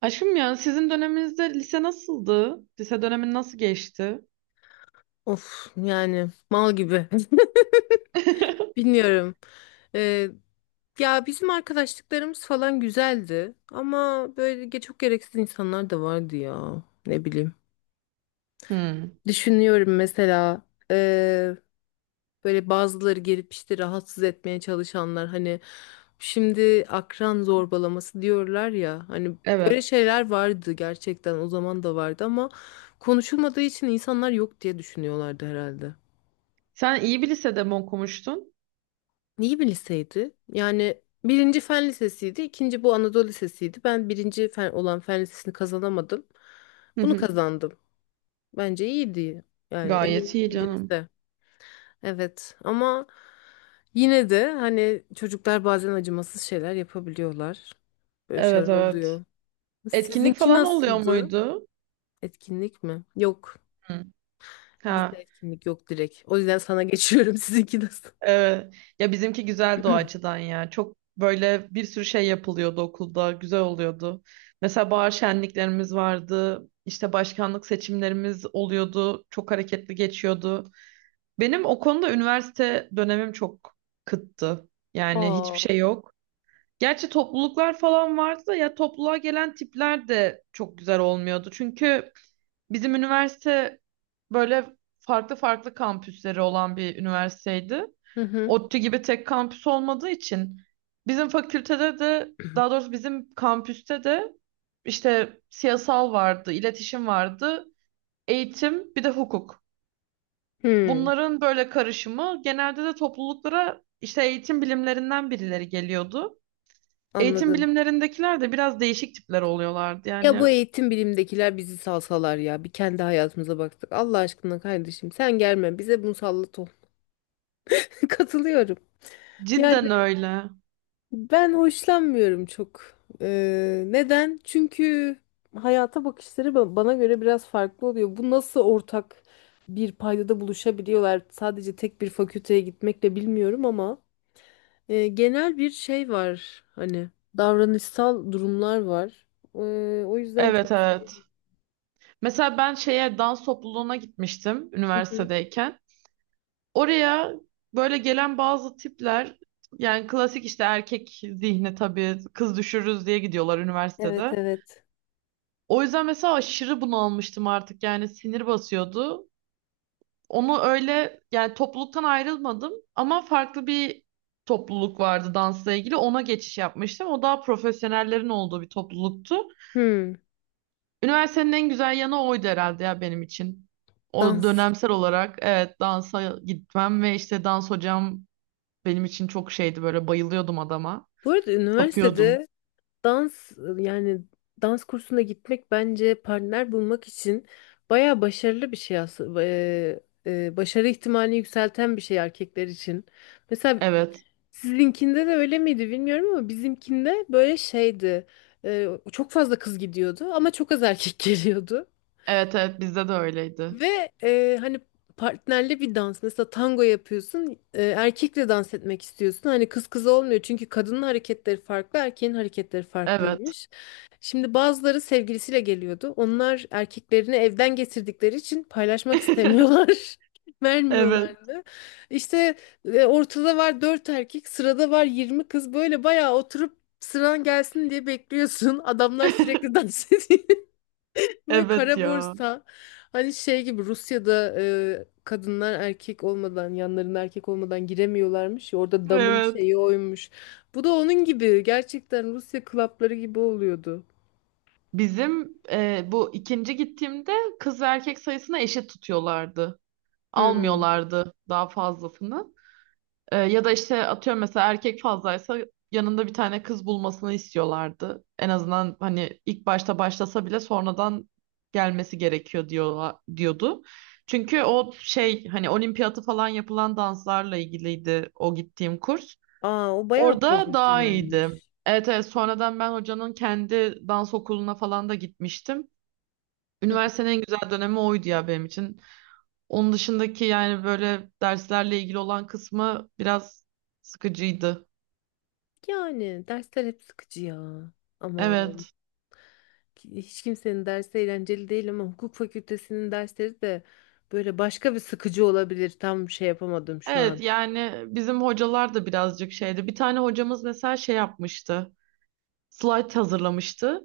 Aşkım ya sizin döneminizde lise nasıldı? Lise dönemin nasıl geçti? Of yani mal gibi. Bilmiyorum. Ee, ya bizim arkadaşlıklarımız falan güzeldi ama böyle çok gereksiz insanlar da vardı ya. Ne bileyim. Hmm, Düşünüyorum mesela ee, böyle bazıları gelip işte rahatsız etmeye çalışanlar hani şimdi akran zorbalaması diyorlar ya hani böyle evet. şeyler vardı gerçekten o zaman da vardı ama konuşulmadığı için insanlar yok diye düşünüyorlardı herhalde. Sen iyi bir lisede mi okumuştun? İyi bir liseydi. Yani birinci fen lisesiydi, ikinci bu Anadolu Lisesi'ydi. Ben birinci fen olan fen lisesini kazanamadım. Hı Bunu hı. kazandım. Bence iyiydi. Yani en iyi Gayet iyi ikinci canım. lise. Evet ama yine de hani çocuklar bazen acımasız şeyler yapabiliyorlar. Böyle şeyler Evet evet. oluyor. Etkinlik Sizinki falan oluyor nasıldı? muydu? Etkinlik mi? Yok. Hı. Bizde Ha, etkinlik yok direkt. O yüzden sana geçiyorum. Sizinki nasıl? evet. Ya bizimki güzeldi o açıdan ya. Çok böyle bir sürü şey yapılıyordu okulda. Güzel oluyordu. Mesela bahar şenliklerimiz vardı. İşte başkanlık seçimlerimiz oluyordu. Çok hareketli geçiyordu. Benim o konuda üniversite dönemim çok kıttı. Yani Aa. hiçbir şey yok. Gerçi topluluklar falan vardı da ya topluluğa gelen tipler de çok güzel olmuyordu. Çünkü bizim üniversite böyle farklı farklı kampüsleri olan bir üniversiteydi. Hı hı. ODTÜ gibi tek kampüs olmadığı için bizim fakültede de, daha doğrusu bizim kampüste de işte siyasal vardı, iletişim vardı, eğitim, bir de hukuk. Hı, Bunların böyle karışımı, genelde de topluluklara işte eğitim bilimlerinden birileri geliyordu. Eğitim anladım. bilimlerindekiler de biraz değişik tipler oluyorlardı. Ya Yani bu eğitim bilimdekiler bizi salsalar ya. Bir kendi hayatımıza baktık. Allah aşkına kardeşim sen gelme. Bize musallat ol. Katılıyorum. Yani cidden öyle. ben hoşlanmıyorum çok. Neden? Çünkü hayata bakışları bana göre biraz farklı oluyor. Bu nasıl ortak bir paydada buluşabiliyorlar? Sadece tek bir fakülteye gitmekle bilmiyorum ama. Genel bir şey var hani davranışsal durumlar var. E, o yüzden çok Evet evet. sevdim. Mesela ben şeye, dans topluluğuna gitmiştim Hı hı. üniversitedeyken. Oraya böyle gelen bazı tipler, yani klasik işte erkek zihni, tabii kız düşürürüz diye gidiyorlar Evet, üniversitede. evet. O yüzden mesela aşırı bunalmıştım artık, yani sinir basıyordu. Onu öyle, yani topluluktan ayrılmadım ama farklı bir topluluk vardı dansla ilgili. Ona geçiş yapmıştım. O daha profesyonellerin olduğu bir topluluktu. Hmm, Üniversitenin en güzel yanı oydu herhalde ya, benim için. O dans. dönemsel olarak evet, dansa gitmem ve işte dans hocam benim için çok şeydi, böyle bayılıyordum adama. Bu arada Tapıyordum. üniversitede dans yani dans kursuna gitmek bence partner bulmak için baya başarılı bir şey aslında. Başarı ihtimalini yükselten bir şey erkekler için. Mesela Evet. sizinkinde de öyle miydi bilmiyorum ama bizimkinde böyle şeydi. Çok fazla kız gidiyordu ama çok az erkek geliyordu. Evet evet, bizde de öyleydi. Ve hani partnerli bir dans mesela tango yapıyorsun, erkekle dans etmek istiyorsun hani kız kız olmuyor çünkü kadının hareketleri farklı erkeğin hareketleri Evet. farklıymış. Şimdi bazıları sevgilisiyle geliyordu, onlar erkeklerini evden getirdikleri için paylaşmak istemiyorlar. Evet. Vermiyorlardı. İşte ortada var dört erkek, sırada var 20 kız. Böyle bayağı oturup sıran gelsin diye bekliyorsun. Adamlar sürekli dans ediyor. Ve Evet kara ya. borsa hani şey gibi Rusya'da, kadınlar erkek olmadan yanlarında erkek olmadan giremiyorlarmış ya, orada damın Evet. şeyi oymuş. Bu da onun gibi gerçekten Rusya klapları gibi oluyordu. Bizim bu ikinci gittiğimde kız ve erkek sayısını eşit tutuyorlardı. Hmm. Almıyorlardı daha fazlasını. Ya da işte, atıyorum mesela erkek fazlaysa yanında bir tane kız bulmasını istiyorlardı. En azından hani ilk başta başlasa bile sonradan gelmesi gerekiyor, diyordu. Çünkü o şey, hani olimpiyatı falan yapılan danslarla ilgiliydi o gittiğim kurs. Aa, o bayağı Orada daha iyiydi. profesyonelmiş. Evet, evet, sonradan ben hocanın kendi dans okuluna falan da gitmiştim. Hı hı. Üniversitenin en güzel dönemi oydu ya, benim için. Onun dışındaki, yani böyle derslerle ilgili olan kısmı biraz sıkıcıydı. Yani dersler hep sıkıcı ya. Aman, Evet. hiç kimsenin dersi eğlenceli değil ama hukuk fakültesinin dersleri de böyle başka bir sıkıcı olabilir. Tam şey yapamadım şu Evet, an. yani bizim hocalar da birazcık şeydi. Bir tane hocamız mesela şey yapmıştı. Slide hazırlamıştı.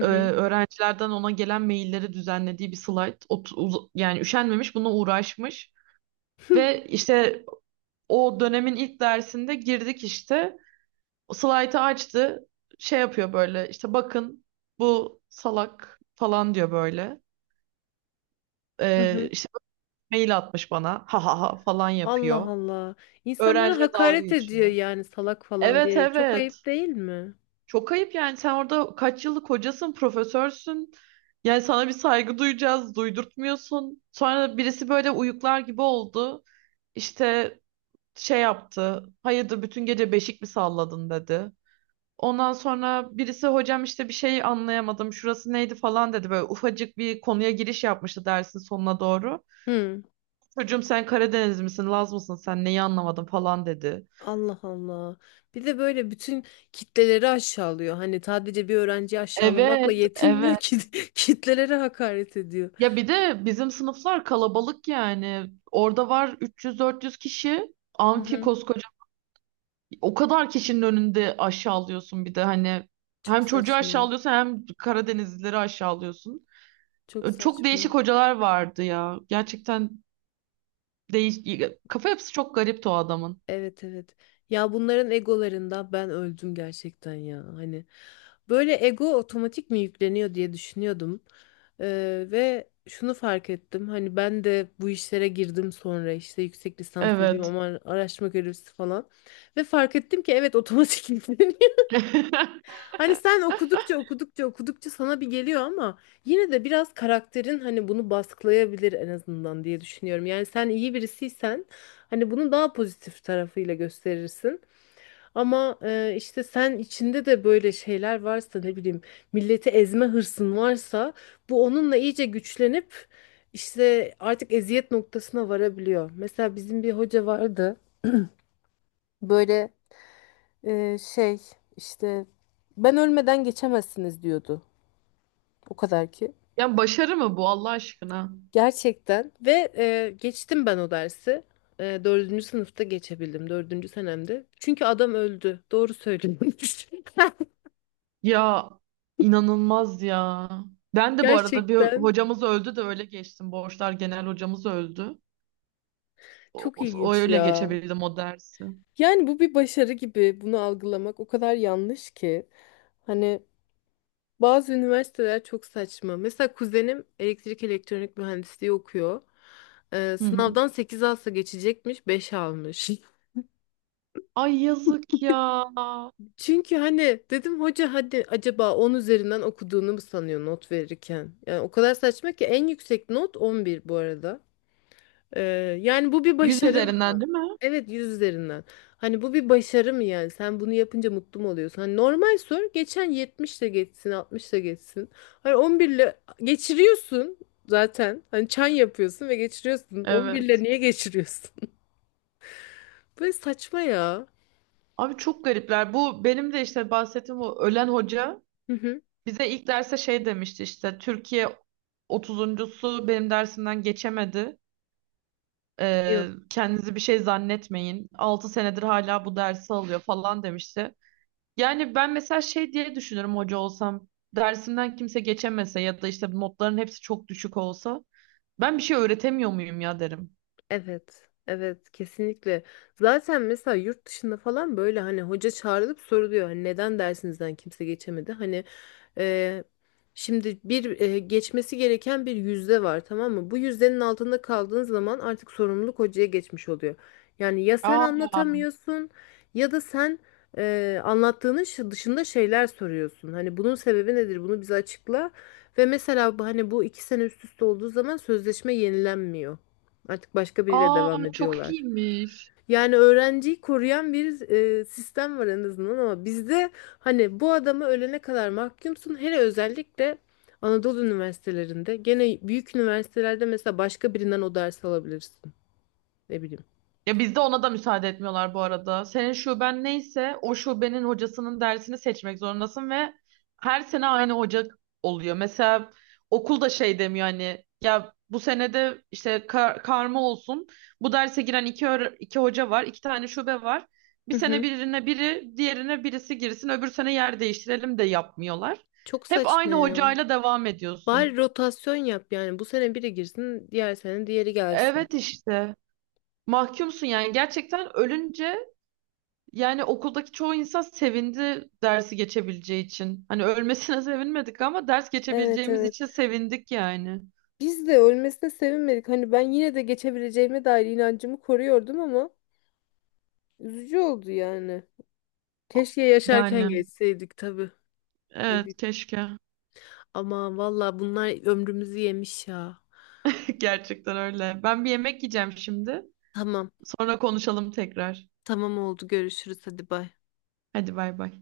Öğrencilerden ona gelen mailleri düzenlediği bir slide. Yani üşenmemiş, buna uğraşmış. Ve işte o dönemin ilk dersinde girdik işte. Slide'ı açtı. Şey yapıyor böyle, işte bakın bu salak falan diyor böyle. Hı hı. İşte mail atmış bana, ha ha ha falan Allah yapıyor. Allah. İnsanlara Öğrenciye dalga hakaret ediyor geçiyor. yani salak falan Evet diyerek. Çok evet. ayıp değil mi? Çok ayıp yani, sen orada kaç yıllık hocasın, profesörsün. Yani sana bir saygı duyacağız, duydurtmuyorsun. Sonra birisi böyle uyuklar gibi oldu. İşte şey yaptı, hayırdır bütün gece beşik mi salladın dedi. Ondan sonra birisi, hocam işte bir şey anlayamadım, şurası neydi falan dedi. Böyle ufacık bir konuya giriş yapmıştı dersin sonuna doğru. Hı. Çocuğum sen Karadeniz misin, Laz mısın, sen neyi anlamadın falan dedi. Allah Allah. Bir de böyle bütün kitleleri aşağılıyor. Hani sadece bir öğrenciyi aşağılamakla Evet, yetinmiyor evet. ki kitlelere hakaret ediyor. Ya bir de bizim sınıflar kalabalık yani. Orada var 300-400 kişi. Hı Amfi hı. koskoca. O kadar kişinin önünde aşağılıyorsun bir de hani. Çok Hem çocuğu saçma. aşağılıyorsun, hem Karadenizlileri aşağılıyorsun. Çok Çok değişik saçma. hocalar vardı ya. Gerçekten Değiş kafa yapısı çok garipti o adamın. Evet, evet. Ya bunların egolarında ben öldüm gerçekten ya. Hani böyle ego otomatik mi yükleniyor diye düşünüyordum. Ve şunu fark ettim. Hani ben de bu işlere girdim sonra işte yüksek lisans yapayım Evet. ama araştırma görevlisi falan. Ve fark ettim ki evet, otomatik. Hani sen okudukça okudukça okudukça sana bir geliyor ama yine de biraz karakterin hani bunu baskılayabilir en azından diye düşünüyorum. Yani sen iyi birisiysen hani bunu daha pozitif tarafıyla gösterirsin. Ama işte sen içinde de böyle şeyler varsa, ne bileyim, milleti ezme hırsın varsa bu onunla iyice güçlenip işte artık eziyet noktasına varabiliyor. Mesela bizim bir hoca vardı böyle şey işte ben ölmeden geçemezsiniz diyordu. O kadar ki. Yani başarı mı bu, Allah aşkına? Gerçekten ve geçtim ben o dersi. Dördüncü sınıfta geçebildim. Dördüncü senemde. Çünkü adam öldü. Doğru söylüyormuş. Ya inanılmaz ya. Ben de bu arada, bir Gerçekten hocamız öldü de öyle geçtim. Borçlar genel hocamız öldü. O, çok o ilginç öyle ya. geçebildim o dersi. Yani bu bir başarı gibi bunu algılamak o kadar yanlış ki. Hani bazı üniversiteler çok saçma. Mesela kuzenim elektrik elektronik mühendisliği okuyor. E, Hı hı. sınavdan 8 alsa geçecekmiş, 5 almış. Ay yazık ya. Çünkü hani dedim hoca hadi acaba 10 üzerinden okuduğunu mu sanıyor not verirken? Yani o kadar saçma ki en yüksek not 11 bu arada. Ee, yani bu bir Yüz başarı üzerinden mı? değil mi? Evet, 100 üzerinden. Hani bu bir başarı mı yani? Sen bunu yapınca mutlu mu oluyorsun? Hani normal sor, geçen 70 de geçsin 60 da geçsin. Hani 11 ile geçiriyorsun zaten. Hani çan yapıyorsun ve geçiriyorsun. 11 ile Evet. niye geçiriyorsun? Böyle saçma ya. Abi çok garipler. Bu benim de işte bahsettiğim o ölen hoca Hı hı. bize ilk derse şey demişti, işte Türkiye 30'uncusu benim dersimden geçemedi. Yok. Kendinizi bir şey zannetmeyin, 6 senedir hala bu dersi alıyor falan demişti. Yani ben mesela şey diye düşünürüm hoca olsam. Dersimden kimse geçemese ya da işte notların hepsi çok düşük olsa, ben bir şey öğretemiyor muyum ya derim. Evet, evet, kesinlikle. Zaten mesela yurt dışında falan böyle hani hoca çağrılıp soruluyor. Hani neden dersinizden kimse geçemedi? Hani e, şimdi bir geçmesi gereken bir yüzde var, tamam mı? Bu yüzdenin altında kaldığın zaman artık sorumluluk hocaya geçmiş oluyor. Yani ya sen Aa, anlatamıyorsun ya da sen anlattığının dışında şeyler soruyorsun. Hani bunun sebebi nedir? Bunu bize açıkla. Ve mesela hani bu iki sene üst üste olduğu zaman sözleşme yenilenmiyor. Artık başka biriyle aa devam çok ediyorlar. iyiymiş. Yani öğrenciyi koruyan bir sistem var en azından ama bizde hani bu adamı ölene kadar mahkumsun. Hele özellikle Anadolu üniversitelerinde, gene büyük üniversitelerde mesela başka birinden o dersi alabilirsin. Ne bileyim. Ya bizde ona da müsaade etmiyorlar bu arada. Senin şuben neyse o şubenin hocasının dersini seçmek zorundasın ve her sene aynı hoca oluyor. Mesela okul da şey demiyor, hani ya bu senede işte karma olsun. Bu derse giren iki, iki hoca var, iki tane şube var. Bir Hı sene hı. birine biri, diğerine birisi girsin, öbür sene yer değiştirelim, de yapmıyorlar. Çok Hep saçma aynı ya. hocayla devam Bari ediyorsun. rotasyon yap yani bu sene biri girsin, diğer sene diğeri gelsin. Evet işte. Mahkumsun yani, gerçekten ölünce. Yani okuldaki çoğu insan sevindi dersi geçebileceği için. Hani ölmesine sevinmedik ama ders Evet, geçebileceğimiz evet. için sevindik yani. Biz de ölmesine sevinmedik. Hani ben yine de geçebileceğime dair inancımı koruyordum ama üzücü oldu yani. Keşke Yani yaşarken geçseydik tabii. Ne evet, bileyim. keşke. Aman valla bunlar ömrümüzü yemiş ya. Gerçekten öyle. Ben bir yemek yiyeceğim şimdi. Tamam. Sonra konuşalım tekrar. Tamam, oldu. Görüşürüz. Hadi bay. Hadi bay bay.